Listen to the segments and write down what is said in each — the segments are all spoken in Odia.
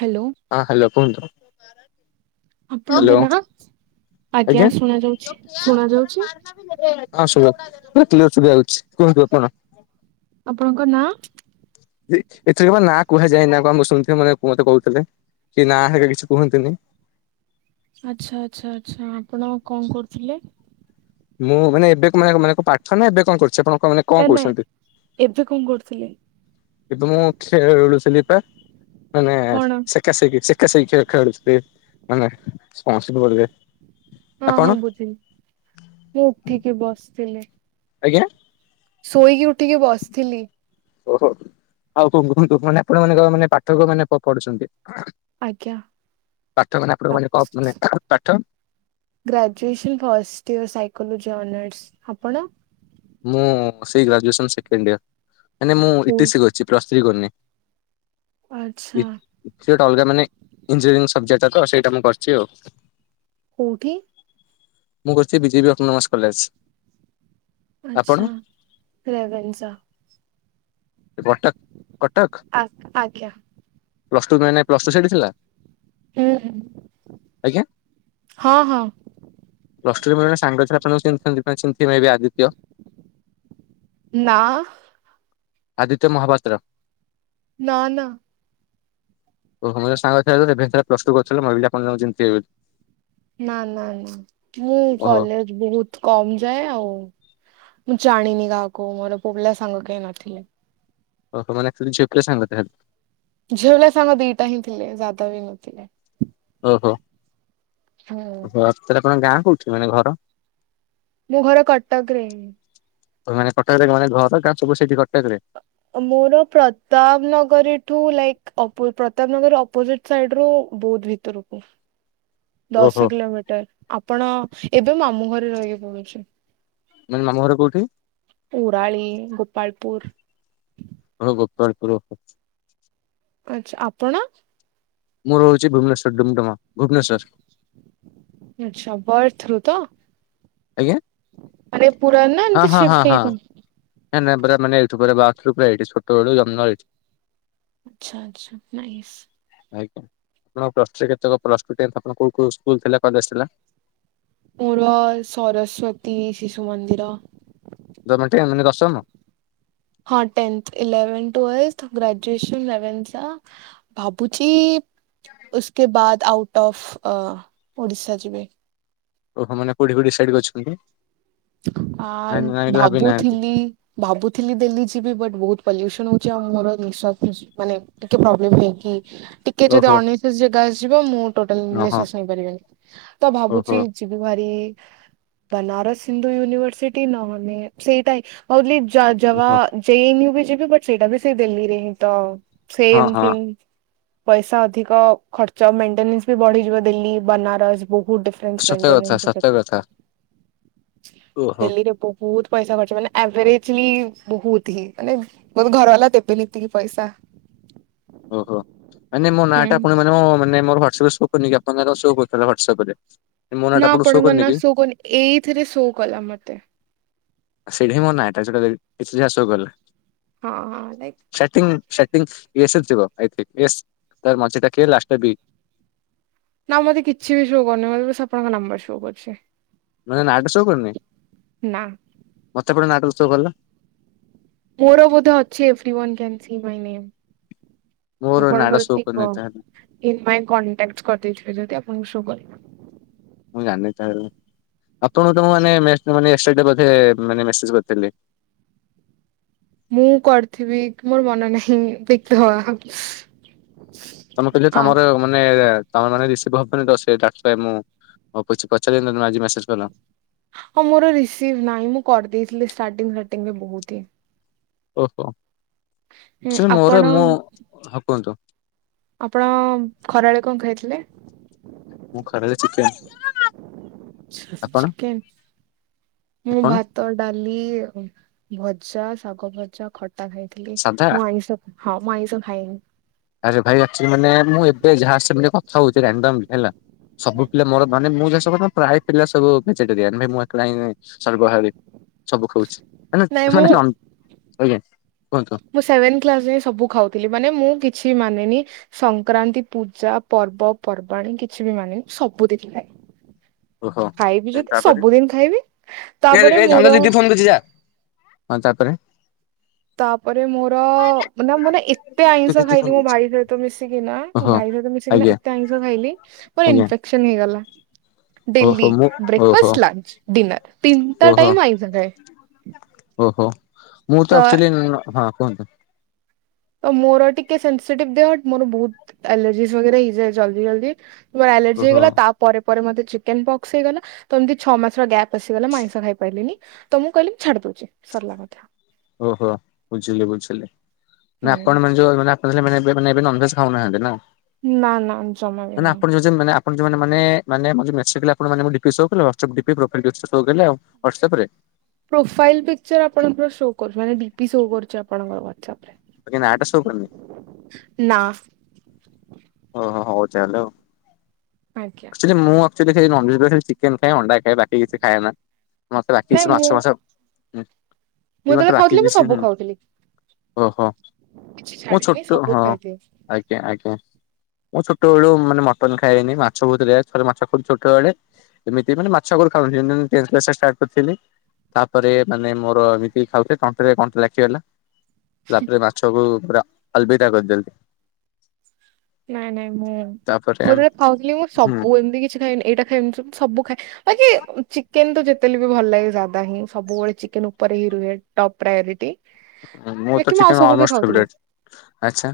ହାଲୋ। ହଁ ହାଲୋ କୁହନ୍ତୁ ହ୍ୟାଲୋ ଆପଣଙ୍କ ନାଁ ଆଜ୍ଞା ଶୁଣା ଯାଉଛି ଶୁଣା ଯାଉଛି? [unintelligible] ଆପଣଙ୍କ ନା? ଏଥିରେ ବା ନାଁ କୁହାଯାଏ ନି ନା କଣ ମୁଁ ଶୁଣିଥିଲି ମତେ କହୁଥିଲେ। କି ନାଁ ହେରିକା କିଛି କୁହନ୍ତି ନି। ଆଚ୍ଛା ଆଚ୍ଛା ଆଚ୍ଛା ଆପଣ କଣ କରୁଥିଲେ? ମୁଁ ମାନେ ଏବେ କ ମାନେ ମାନେ ପାଠ ନା ଏବେ କଣ କରିଛି ଆପଣ କଣ ମାନେ କଣ ନାଇଁ ନାଇଁ ଏବେ କଣ କରୁଥିଲେ? କିନ୍ତୁ ମୁଁ ଖେଳୁଥିଲି ବା ମାନେ କଣ ସେ [unintelligible] ହଁ ହଁ ବୁଝିଲି ମୁଁ ଉଠିକି ବସିଥିଲି। ଆଜ୍ଞା ଶୋଇକି ଉଠିକି ବସିଥିଲି। ଓହୋ ଆଉ କଣ କୁହନ୍ତୁ ମାନେ ଆପଣ ମାନେ କଣ ମାନେ ପାଠକ ମାନେ କଣ ପଢୁଛନ୍ତି ଆଜ୍ଞା। ପାଠକ ମାନେ ଆପଣ ମାନେ କଣ କୁହନ୍ତି ପାଠ graduation first year psychology honours ଆପଣ ମୁଁ ସେଇ ଗ୍ରାଜୁଏସନ ସେକେଣ୍ଡିୟର ମାନେ ମୁଁ କୋଉ ଇଟିସ କରିଛି ପ୍ଲସ ଥ୍ରି କରନି। ଆଚ୍ଛା। ସେ ଗୋଟେ ଅଲଗା ମାନେ ଇଞ୍ଜିନିୟରିଂ ସବଜେକ୍ଟା ତ ସେଇଟା ମୁଁ କରିଛି ଆଉ। କୋଉଠି? ମୁଁ କରିଛି B J B autonomous college. ଆପଣ ଆଛା, ରେଭେନ୍ସା। କଟକ କଟକ ଆ ଆଜ୍ଞା। ପ୍ଲସଟୁ ନାଇଁ ନାଇଁ ପ୍ଲସଟୁ ସେଇଠି ଥିଲା? ହୁଁ ଆଜ୍ଞା ହଁ ହଁ। [unintelligible] ନା। ଆଦିତ୍ୟ ମହାପାତ୍ର। ନା ନା। ମୋର ଜଣେ ସାଙ୍ଗ ଥିଲା ରେଭେନ୍ସାରେ ପ୍ରସ ଟୁ କରିଥିଲା, ମୁଁ ଭାବିଲି ଆପଣ ତାକୁ ଚିହ୍ନି ଥିବେ ବୋଲି। ନା ନା ନା, ମୁଁ ଓହୋ କଲେଜ ବହୁତ କମ ଯାଏ ଆଉ ମୁଁ ଜାଣିନି କାହାକୁ, ମୋର ପୁଅ ପିଲା ସାଙ୍ଗ କେହି ନଥିଲେ। ଓହୋ ମାନେ ଆଚୁଏଲି ଝିଅ ପିଲା ସାଙ୍ଗ କେହି ନାହାନ୍ତି। ଝିଅ ପିଲା ସାଙ୍ଗ ଦିଟା ହିଁ ଥିଲେ, ଯାଦା ବି ନଥିଲେ। ଓହୋ ହୁଁ ଆକଚୁଆଲି ତମ ଗାଁ କୋଉଠି ମାନେ ଘର ମୁଁ ଘର କଟକରେ। [unintelligible] ମୋର ପ୍ରତାପ ନଗରୀଠୁ ଲାଇକ୍ ପ୍ରତାପ ନଗରୀ ଅପୋଜିଟ୍ ସାଇଡରୁ ବହୁଧ ଭିତ ତରକୁ ଓହୋ ଦଶ କିଲୋମିଟର, ଆପଣ ଏବେ ମାମୁଁ ଘରେ ରହିକି ପଢୁଛି। ମାନେ ମାମୁଁ ଘର କୋଉଠି? ଉରାଳି, ଗୋପାଳପୁର। କଣ ଗୋପାଳପୁର ଓହୋ। ଆଛା ଆପଣ? ମୁଁ ରହୁଛି ଭୁବନେଶ୍ୱର, ଡୁମଡୁମା, ଭୁବନେଶ୍ୱରରେ। ଆଚ୍ଛା, ବଏଥ୍ରୋ ରୁ ତ। ଆଜ୍ଞା। ଆରେ ପୁରନା ହଁ ହଁ ହଁ ହଁ [unintelligible] ଆଚ୍ଛା ଆଚ୍ଛା। ନାଇସ। ଆଜ୍ଞା ଆପଣ ପ୍ଳସ ଥ୍ରୀ ରେ କେତେ ପ୍ଳସ୍ କୋଉ କୋଉ ସ୍କୁଲ କଲେଜ ଥିଲା। ମୋର ସରସ୍ଵତୀ ଶିଶୁ ମନ୍ଦିର। ଜମାଟିୟାନ ମାନେ ଦର୍ଶମ ହଁ ଟ [unintelligible] ଭାବୁଚି ଉସକେ ବାଦ ଆଉଟ୍ ଅଫ୍ ଅ ଓଡିଶା ଯିବେ। ଓହୋ ମାନେ କୋଉଠି କୋଉଠି ଡିସାଇଟ୍ କରିଛନ୍ତି? ନାଇଁ ନାଇଁ ଆଣ୍ଡ ଭାବି ନାହାନ୍ତି ଭାବୁଥିଲି ଭାବୁଥିଲି ଦିଲ୍ଲୀ ଯିବି ବୋଲି ବଟ ବହୁତ ପଲ୍ୟୁସନ ହଉଛି ଆଉ ମୋର ନିଶ୍ୱାସ ପ୍ରଶ୍ୱାସ୍ ମାନେ ଟିକେ ଫ୍ଳୋବେମ୍ ହେଇକି ଟିକେ ଯଦି ଓହୋ ଅନିଶ୍ଵାସ ଜାଗା ଆସଯିବ ମୁଁ ଟୋଟାଲ ଓହୋ। ନିଶ୍ୱାସ ନେଇପାରିବିନି, ତ ଭାବୁଛି ଓହୋ ଯିବୁ ଭାରି ବନାରସ ହିନ୍ଦୁ ୟୁନିଭରସିଟି ନହେଲେ ସେଇଟା ହଉଲି ଜୟ ଜବା ଓହୋ ଜେଇନ୍ ଯିବି ବଟ ସେଇଟା ବି ଦିଲ୍ଲୀରେ ହିଁ ତ ହଁ ସେମ୍ ହଁ ଥିଙ୍ଗ ପଇସା ଅଧିକ ଖର୍ଚ୍ଚ ମେଟେନନ୍ସ ବି ବଢିଯିବ ଦିଲ୍ଲୀ, ବନାରସ ବହୁତ ଫ୍ରେ ସତ କଥା ମେଣ୍ଟେନେସ ସତ ପ୍ରି [unintelligible] କଥା ଓହୋ ଦିଲ୍ଲାରେ ବହୁତ ପଇସା ଖର୍ଚ୍ଚ ମାନେ ଆଭରେଜଲି ବହୁତ ହିଁ ମାନେ ମୁଁ କହିବି ଘରବଲା ଦେବେନି ଏତିକି ପଇସା। ଓହୋ ମାନେ ମୋ ନା ହୁଁ ଟା ପୁଣି ମାନେ ମାନେ ମୋର ୱାଟସପ ରେ ସୋ କରୁନି ଆପଣଙ୍କ ନାରେ ସୋ କରିଥିଲ ୱାଟସପ୍ ରେ। ନା ଆପଣଙ୍କ ନା ଶୋ କରୁନି ଏଇଥିରେ ଶୋ କଲା ମତେ। ସେଇଠି ମୋ ନାହିଁଟା ସେଟା କିଛି ଟା ସୋ କଲେ ହଁ ହଁ। ଲାଇକ୍ [unintelligible] ନା ମତେ କିଛି ବି ଶୋ କରୁନି ମେ ବାସ ଆପଣଙ୍କ ନମ୍ବର ଶୋ କରୁଛି। ମୋ ନାଆଁ ଟା ସୋ କରୁନି ନା। ମତେ ପଟେ ନାଁଟା ସୋ କଲା। ମୋର ବୋଧେ ଅଛି [unintelligible] ମୋର ନାଡ ଆପଣଙ୍କର ଶୋ ଠିକ କରିନଥାଏ କହ ଇନ ମାଇ କଣ୍ଟାକ୍ଟ କରିଦେଇଥିବେ ଯଦି ଆପଣଙ୍କୁ ସୋ କରିବ। ମୁଁ ଜାଣିନି ଚା ଆପଣଙ୍କୁ ତ ମୁଁ ମାନେ [unintelligible] ମେସେଜ କରିଥିଲି। ମୁଁ କରିଥିବି ମୋର ମନ ନାହିଁ ଦେଖ ହ ତମେ କହିଲେ ତମର ମାନେ ତମର ମାନେ ରିସିଭ ହବନି ତ ସେଟା ମୁଁ କିଛି ପଚାରିଲି ତମେ ଆଜି ମେସେଜ କଲ। ହଁ ମୋର ରିସିଭ ନାହିଁ ମୁଁ କରିଦେଇଥିଲି ଷ୍ଟାର୍ଟିାର୍ଟିରେ ବହୁତ ହିଁ। ଓହୋ ହୁଁ ଆଚ୍ୟୁଲି ଆପଣ ମୋର ମୁଁ ହ କୁହନ୍ତୁ? ଆପଣ ଖରାବେଳେ କଣ ଖାଇଥିଲେ? ମୁଁ ଖରାବେଳେ ଚିକେନ। ଆପଣ ଚିକେନ। ମୁଁ ଭାତ ଆପଣ ଭାତ, ଡାଲି, ଭଜା, ଶାଗ ଭଜା, ଖଟା, ଖାଇଥିଲି। ସାଧା ମୁଁ ଆଇଁଷ ହଁ ମୁଁ ଆଇଁଷ ଖାଏନି। ଆରେ ଭାଇ ଆଚ୍ୟୁଲି ମାନେ ମୁଁ ଏବେ ଯାହା ସାଙ୍ଗେ କଥା ହଉଥିଲି [unintelligible] ହେଲା। ସବୁ ପିଲା ମୋର ମାନେ ମୁଁବ ପ୍ରାୟ ପିଲା ସବୁ ଭେଜିଟେରରିଆନ୍। ଭାଇ ମୁଁ ଏକଲା ହିଁ ସର୍ବହାରୀ। ସବୁ ଖାଉଛି ନାଇଁ ମାନେ ମୁଁ - ଆଜ୍ଞା କୁହନ୍ତୁ? ମୁଁ ସେଭେନ୍ କ୍ଲାସ ସବୁ ଖାଉଥିଲି ମାନେ ମୁଁ କିଛି ମାନେନି। ସଂକ୍ରାନ୍ତି ପୂଜା ପର୍ବପର୍ବାଣୀ କିଛି ବି ମାନେନି ସବୁଦିନ୍ ଖାଏ। ଓହୋ। ଖାଇବି ଯଦି ତାପରେ ସବୁଦିନ ଖାଇବି। ତାପରେ ମୋର ବୁଝି ଯା ହଁ ଚାପରେ ତାପରେ ମୋର ମାନେ ମାନେ ଏତେ ତୁ ଆଇଁଷ ଦିଦି ଫୋନ ଖାଇଲି ମୋ କରୁଛି ଭାଇ ସହିତ ମିଶିକି ନା ମୋ ଓହୋ। ଭାଇ ସହିତ ମିଶିକିନା ଆଜ୍ଞା ଏତେ ଆଇଁଷ ଖାଇଲି ମୋର ଆଜ୍ଞା ଇନଫେକ୍ସନ ହେଇଗଲା। ଓହୋ ଡେଲି ମୁଁ ଓହୋ ବ୍ରେକଫାଷ୍ଟ ଲଞ୍ଚ ଡିନର ତିନଟା ଓହୋ ଟାଇମ ମୁଁ ଆଇଁଷ ଖାଏ। ଓହୋ ମୁଁ ତ ଆକ୍ଚୁଲି ନ-ହଁ କୁହନ୍ତୁ। ତ ମୋର ଟିକେ ସେନ୍ସିଟିଭ୍ ଦେହ ମୋର ବହୁତ ଆଲର୍ଜିଜ୍ ବାଗେରା ହେଇଯାଏ ଜଲଦି ଜଲଦି। ମୋର ଆଲର୍ଜି ଓହୋ ହେଇଗଲା ତା ପରେ ପରେ ମତେ ଚିକେନ ପକ୍ସ ହେଇଗଲା ତ ଏମିତି ଛଅ ମାସର ଗ୍ୟାପ ପଶିଗଲା ମୁଁ ଆଇଁଷ ଖାଇ ପାରିଲିନି ତ ମୁଁ କହିଲି ମୁଁ ଛାଡି ଦଉଛି ସରିଲା କଥା। ଓହୋ ବୁଝିଲି ବୁଝିଲି ହୁଁ ନା ଆପଣ ମାନେ ଯୋଉ ମାନେ ଆ ନେବେ ନେବେ ମାନେ ଏବେ ନନଭେଜ ଖାଉନାହାନ୍ତି ନା। ନା ନା ଜମା ବିିି ନୁହଁ। ଯେ ମାନେ ଆପଣ ଯୋଉମାନେ ମାନେ ମାନେ ମୋର ଯୋଉ ମେଶି ଥିଲା ଆପଣ ମାନେ ମୋ ଡିପି ସୋ କଲା WhatsApp DP profile DP show କଲା। ହ୍ୱାଟସଆପ ରେ। ପ୍ରୋଫାଇଲ୍ ପିକଚର ଆପଣଙ୍କର ସୋ କରୁନି ମାନେ ଡିପି ସୋ କରୁଛି ଆପଣଙ୍କର ହ୍ୱାଟସଆପ ରେ। ବାକି ନାଁ ଟା ସୋ କରୁନି। ନା। ଓହୋ ହଉ ଚାଲେ ଆଉ। ଆଜ୍ଞା। ହିଲେ ମୁଁ ଆକଚୁଆଲି ସେଇ ନନଭେଜ୍ ପ୍ଲେଟ୍ ଖାଲି ଚିକେନ ଖାଏ ଅଣ୍ଡା ଖାଏ ବାକି କିଛି ଖାଏନା ମତେ ବାକି ନାଇଁ କିଛି ମୁଁ ମାଛ ଫାଛ ହୁଁ ମୁଁ ତୁଇ ମତେ ଯେତେବେଳେ ବାକି ଖାଉଥିଲି ମୁଁ କିଛିନ୍ ସବୁ ଖାଉଥିଲି ଓହୋ କିଛି ମୁଁ ଛାଡିନି ଛୋଟ ସବୁ ହଁ। ଖାଇଦିଏ ଆଜ୍ଞା ଆଜ୍ଞା। ମୁଁ ଛୋଟ ବେଳୁ ମାନେ ମଟନ ଖାଇନି ମା ଛ ବହୁତ ରେଆର ଥରେ ମାଛ ଖ-ଛୋଟ ବଳେ ଏମିତି ମାନେ ମାଛ ଆଗରୁ ଖାଉନଥିଲି [unintelligible] ଟେନ୍ କ୍ଲାସ ରେ ଷ୍ଟାର୍ଟ କରିଥିଲି। ତାପରେ ମାନେ ମୋର ଏମିତି ଖାଉଥାଏ ତଣ୍ଟି ରେ କଣ୍ଟା ଲାଖିଗଲା। ତାପରେ ମାଛକୁ ପୁରା ଅଲବିଦା କରିଦେଲି। ନାଇଁ ନାଇଁ ମୁଁ ମୁଁ ତାପରେ ଯେତେବଳେ ଖାଉଥିଲି ମୁଁ ହୁଁ ସବୁ ଏମିତି କିଛି ଖାଇନି ଏଇଟା ଖାଏ ଏମିତି ସବୁ ଖାଏ ବାକି ଚିକେନ ତୁ ଯେ ତେ ହେଲେବି ଭଲ ଲାଗେ ଯାଦା ହିଁ ସବୁବେଳେ ଚିକେନ ଉପରେ ହି ରୁହେ ଟପ ପ୍ରାୟୋରିଟି। ହୁଁ ମୋର ବାକି ତ ମୁଁ ଆଉ ଚିକେନ ସବୁ ବି ଅଲମୋଷ୍ଟ ଖାଉଥିଲି ଫେବରାଇଟ୍। ଆଚ୍ଛା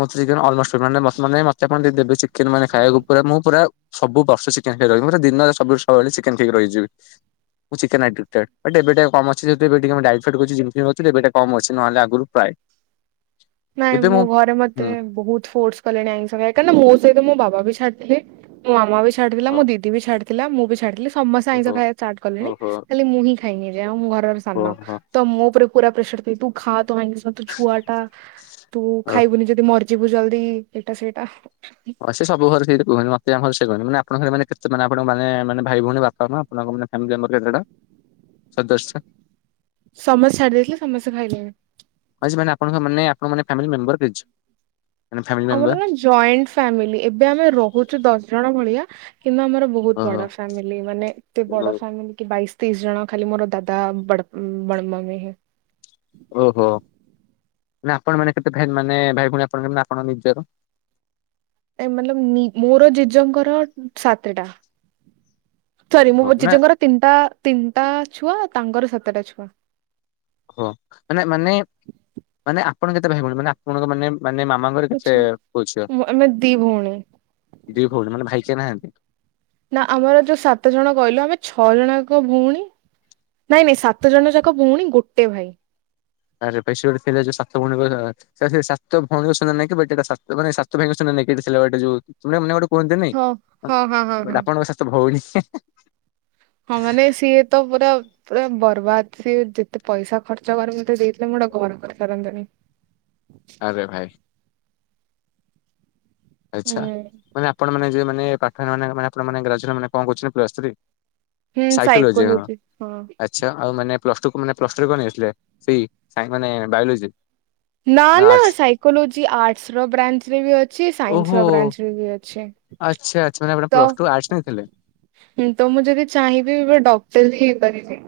ମୋର ତ ଚିକେନ ଅଲ୍ମୋଷ୍ଟ ଫେ-ମାନେ-ମ-ମାନେ ମତେ ପୁଣି ଦିଦି ଦେବେ ଚି ଚିକେନ ମାନେ ଖାଇବାକୁ ପୁରା ମୁଁ ପୁରା ସବୁ ବର୍ଷ ଚିକେନ ଖାଇ ରହିବି ମୁଁ ପୁରା ଦିନରେ ସବୁୁ-ସବୁବେଳେ ଚିକେନ ଖାଇକି ରହିଯିବି। ମୁଁ ଚିକେନ ଆଡ଼ିକ୍ଟେ଼ଡ୍ ଏ ଡେବି ଟିକେ କମ୍ ଅଛି [unintelligible] କମ ଅଛି ନହେଲେ ଆଗୁରୁ ପ୍ରାଏ। ନାଇଁ ମୋ ଘରେ ମତେ ହୁଁ ବହୁତ ଫୋର୍ସ କଲେଣି ଆଇଁଷ ଖାଇ କାହିଁକିନା ମୋ ସହିତ ମୋ ବାବା ବି ଛାଡିିଥିଲେ। ମୋ ମାମ ବି ଛାଡି ଥିଲା ମୋ ଦିଦି ବି ଛାଡି ଥିଲା ମୁଁ ବି ଛାଡିଲି ସମସ୍ତେ ଆଇଁଷ ଓହୋ ଖାଇବା ଷ୍ଟାଟ୍ କଲେଣି ଓହୋ ଖାଲି ମୁଁ ହିଁ ଖାଇନି ଏ ଯାଏ ଆଉ ମୁଁ ଘରର ସାନ ଓହୋ। ତ ମୋ ଉପରେ ପୁରା ପ୍ରେସର ଦେଇ ତୁ ଖା ତୁ ଆଇଁଷ ତୁ ଛୁଆ ଟା। ତୁ ଖାଇବୁନି ଯଦି ମରିଯିବୁ ଜଲଦି ଏଇଟା ସେଇଟା। ହ ସେ ସବୁ ଘରେ ସେଇଟା କୁହନ୍ତି ମତେ ଆମ ଘରେ ସେ କୁହନ୍ତି ମାନେ ଆପଣଙ୍କ ଘରେ ମାନେ [unintelligible] ଆପଣ ମାନେ ମାନେ ଭାଇ ଭଉଣୀ ବା [unintelligible] ସଦସ୍ୟ। ସମସ୍ତେ ଛାଡି ଦେଇଥିଲେ ସମସ୍ତେ ଖାଇଲେଣି। ଆଜି ମାନେ ଆପଣଙ୍କ ମାନେ ଆପଣମାନେ ଫ୍ୟାମିଲି ମେମ୍ବର ପିର୍ଜ୍ ଆମର ନା ଜଏଣ୍ଟ ଫ୍ୟାମିଲି ଏବେ ଆମେ ରହୁଛୁ ଦଶ ଜଣ ଭଳିଆ କିନ୍ତୁ ଆମର ବ ବହୁତ ଓହୋ ବଡ ଫ୍ୟାମିଲି ମାନେ ଏତେ ବଡ ଫ୍ୟାମିଲି କି ବାଇଶ୍ ତିଶ୍ ଜଣ ଖାଲି ମୋର ଦାଦା ବଡ୍-ବଡମମି ହିଁ। ଓହୋ ମାନେ ଆପଣ ମାନେ କେତେ ଫେ-ମାନେ ଭାଇ ଭଉଣୀ ଆପଣ କେମତି ଆପଣ ନିଜର? ଏ ମତଲବ ନି-ମୋର ଜେଜଙ୍କର ସାତେ ଟା। ସରି ମୋ ଓହୋ ମାନେ ଜେଜଙ୍କର ତିନିଟା ତିନିଟା ଛୁଆ ତାଙ୍କର ସାତଟା ଛୁଆ। ହଁ ମାନେ ମାନେ ମାନେ ଆପଣ କେତେ ଭାଇ ଭଉଣୀ ମାନେ ଆପଣଙ୍କ ମାନେ ମାନେ ମାମାଙ୍କର କେତେ ଆଛା ପୁଅ ଝିଅ? ଆମେ ଦି ଭଉଣୀ ଦି ଭଉଣୀ ମାନେ ଭାଇ କିଏ ନାହାନ୍ତି। ନା ଆମର ଯୋଉ ସାତ ଜଣ କହିଲ ଆମେ ଛଅଜଣ ଯାକ ଭଉଣୀ ନାଇଁ ନାଇଁ ସାତ ଜଣ ଯାକ ଭଉଣୀ ଗୋଟେ ଭାଇ। [inaudible] ସେ ସେ ସାତ ଭଉନୀଙ୍କ ସୁନାନାକି ବଟଟାେ ସାତ ଭାଇଙ୍କ ସୁନାନାକି ଥିଲା ବଟେ ଯୋଉ ମନେ ଗୋଟେ କୁହନ୍ତି ନାଇଁ ହଁ ହଁ ହଁ ହଁ ଗୋଟେ ହଁ। ଆପଣଙ୍କ ସାତ ଭଉନୀ। ହଁ ମାନେ ସିଏ ତ ପୁରା ତ ବର୍ବାଦ ସ ଯେତେ ପଇସା ଖର୍ଚ୍ଚ କରିରେ ମୋତେ ଦେଇଥିଲେ ମୁଁ ଗୋଟେ ଘର କରିସାରନ୍ତିନି। ଆରେ ଭାଇ। ଆଚ୍ଛା ମାନେ ଆପଣ ମାନେ ମାନେ ପାଠୋନେପ ମାନ ଗ୍ରାଜୁଏସନ ମାନେ କଣ କହୁଛନ୍ତି ପ୍ଲସ ତ୍ରୀ। ସାଇକୋଲୋଜି ହଁ ଆ ଆଛା ଆଉ ମାନେ ପ୍ଲସ୍‌ ଟୁୁ ମାନେ ପ୍ଲସ୍ ଟୁ ରେ କଣ ନେଇଥିଲେ ସେଇ ମାନେ ବାୟୋଲୋଜି। ନା ନା ସାଇକୋଲୋଜି ଆର୍ଟସର ବ୍ରାଞ୍ଚରେ ବି ଅଛି ଓହୋ ସାଇନ୍ସର ବ୍ରାଞ୍ଚରେ ବି ଅଛି। ଆଚ୍ଛା ଆଚ୍ଛା ଆପଣ ପ୍ଲସ୍‌ ଟୁ ଆଟର୍ସ ନେଇଥିଲେ। ହୁଁ ତ ମୁଁ ଯଦି ଚାହିଁବି ଡକ୍ଟର ବି ହେଇପାରିବି।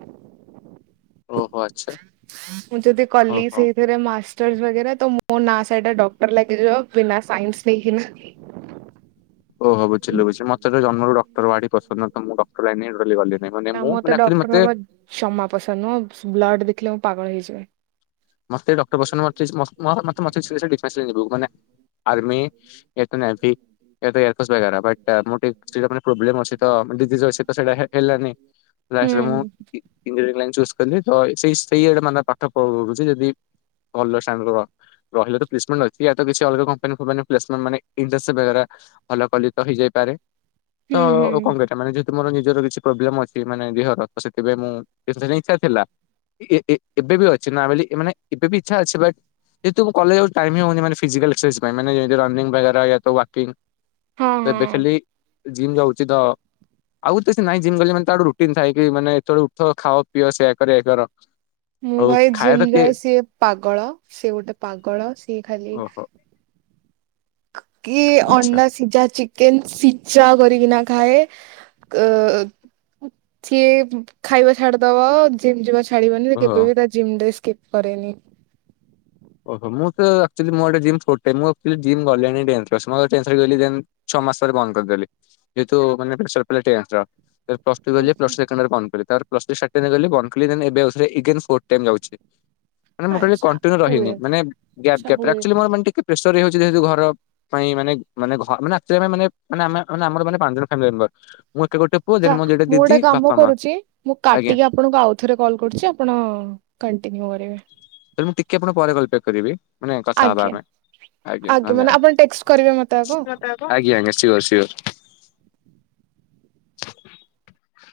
ଓହୋ ଆଚ୍ଛା ମୁଁ ଯଦି କଲି ଓହୋ। ସେଇଥିରେ ମା [unintelligible] ତ ମୋ ନା ସାଇଟରେ ଡକ୍ଟର ଲାଗିଯିବ ବିନା ସାଇନ୍ସ ନେଇକି ନା। ଓହୋ ବୁଝିଲୁ ଚି ମତେ ତ ଜନ୍ମରୁ ଡକ୍ଟର ବାଡି ପସନ୍ଦ ନୁହଁ ତ ମୁଁ ଡକ୍ଟର ଲାଇନରେ ଗଲି। ନାଇଁ ମାନେ ନା ମୁଁ ମତେ ଏକ୍ଟୁଆଲି ଡକ୍ଟର ମତେ ହବା ଜମା ପସନ୍ଦ ନୁହଁ ବ୍ଲଡ଼ ଦେଖିଲେ ମୁଁ ପାଗଳ ହେଇଯିବି। [unintelligible] ମାନେ ଆର୍ମି। କେହିତ ନାହାଁନ୍ତି। [unintelligible] ମୁଁ ମାନେ ହିଷ୍ଟୋରୀ ଟିକେ ପ୍ରୋବ୍ଲେମ ଅଛିତ [unintelligible] ତ ସେଟା ହେଲାନି। ହୁଁ ଲାଷ୍ଟ ରେ ମୁଁ ଇଞ୍ଜିନୟର ଲାଇନ୍ ଚୁଜ୍‌ ତ ସେଇ ସେଇଆଡେ ମାନେ ପାଠ ପଢୁଛି। ତ ଯଦି ଭଲସାଙ୍ଗ। ରହିଲ ତ ପ୍ଲେସମେଣ୍ଟ ଅଛି ୟା ତ କିଛି ଅଲଗା କମ୍ପାନୀ ଫମ୍ପାନୀ ପ୍ଲେସ ପେଣ୍ଟ ମାନେ ଇନ୍‌ଦେଶୀ ବେହେରା। ଭଲ କଲି ତ ହେଇଯାଇପାରେ ତ ହୁଁ ହୁଁ କଣ ପାଇଁ ଏଟା ମାନେ ଯେ ମୋର ନିଜର କିଛି ପ୍ରୋବ୍ଲେମ ଅଛି ମାନେ ଦେହର ତ ସେଥିପାଇଁ ମୁଁ କିଛି ଦିନି ଇଛା ଥିଲା। ଏବେ ବି ଅଛି ନମାଲି ମାନେ ଏବେ ବି ଇଚ୍ଛା ଅଛି ବଟ ଯେହେତୁ ମୁଁ କଲେଜ ଯାଉଛି ଟାଇମ୍ ହୋଉନି ଫିଜିକାଲ ଏକ୍ସରସାଇଜ ପାଇଁ ମାନେ ରନିଂ ବଗେରା ସବୁ ୱର୍କିଙ୍ଗ। ହଁ ତ ଏବେ ହଁ। ଖାଲି ଜିମ୍ ଯାଉଚି ତ। ଆଉ ତ ସେ ନାହିଁ ଜିମ୍ ଗଲେ ମାନେ ରୁଟିନ୍ ଥାଏ କି ମାନେ ଏତେବେଳେ ଉଠ ଖାଅ ପିଅ ସେୟା କର ଏୟା କର। ମୁଁ ହଉ ଭାଇ ଖାଇବା ଜିମ୍ ତ କିଏ ଯାଏ ସିଏ ପାଗଳ ସିଏ ଗୋଟେ ପାଗଳ। ସିଏ ଖାଲି ଓହୋ କି ଆଚ୍ଛା ଅଣ୍ଡା ସିଝା ଚିକେନ ସିଚା କରିକିନା ଖାଏ। ସିଏ ଖାଇବା ଛାଡିଦବ। ଜିମ୍ ଯିବା ଛାଡିବନି ଓହୋ କେବେ ବିି ତା ଜିମ୍ ରେ ସ୍କିପ୍ କରେନି। ଓହୋ ମୁଁ ତ ଏକ୍ଟୁଆଳି ମୋ ଆଡେ ଜିମ୍ ସ୍ପଟ ଟେ ମୁଁ ଆକଚୁଆଲି [unintelligible] ଛଅ ମାସରେ ବନ୍ଦ କରିଦେଲି ଯେହେତୁ ମାନେ ପ୍ରେସର ପଡିଲା ଟେନ୍ସ ର। ପ୍ଲସ ଥ୍ରୀ କଲି ପ୍ଲସ ଆଚ୍ଛା ଥ୍ରୀ ସେକେଣ୍ଡ ଇଅର୍ ବନ୍ଦ୍ କଲି। ତାର ପ୍ଲସ ଥ୍ରୀ ସେକେଣ୍ଡ ୟିଅର ଦେଲି ବନ୍ଦ କଲି ଏବେ ଆଉସ୍‌ରେ ଇଗେନ୍ ସ୍ପଟେନ ଯାଉଚି। ମାନେ ମୁଁ କେବେ ଆଚ୍ଛା। କଣ୍ଟିନ୍ୟୁ ରହିନୀ। ହୁଏ ଗ୍ୟାପ ଆଚ୍ଛା ଗ୍ୟାପ୍ ହୁଏ ଆକଚୁଆଲି ଆଚ୍ଛା ମୋର ଟିକେ ପ୍ରେସର ହେଇଯାଉଛି ଯେହତୁ ଘର। ପାଇଁ ମାନେ ମାନେ ମାନେ ଆ ଆମ ମାନେ ଅନା ଆମର ପାଞ୍ଚ ଜଣ ମେମ୍ବର ମୁଁ ଏଠି ଗୋଟେ ପୁଅ ଆଛା ଦେନ୍ ମୋ ଦିଟା ମୁଁ ଦିଦି ଗୋଟେ କାମ ବାପା ମା କରୁଛି ମୁଁ ଆଜ୍ଞା କାଟିକି ଆପଣଙ୍କୁ ଆଉ ଥରେ କଲ କରୁଛି। ଆପଣ କଣ୍ଟିନ୍ୟୁ କରିବେ। କେବଳ ପରେ କଲ ବ୍ୟାକ କରିବି ମାନେ କଥା ହବା ଆଜ୍ଞା ଆମେ ଆଜ୍ଞା ମାନେ ଧନ୍ୟବାଦ। ଆପଣ ଟେକ୍ସଟ କରିବେ ମତେ ଆଗ। ଆଜ୍ଞା ଆଜ୍ଞା ସିଓର ସିଓର।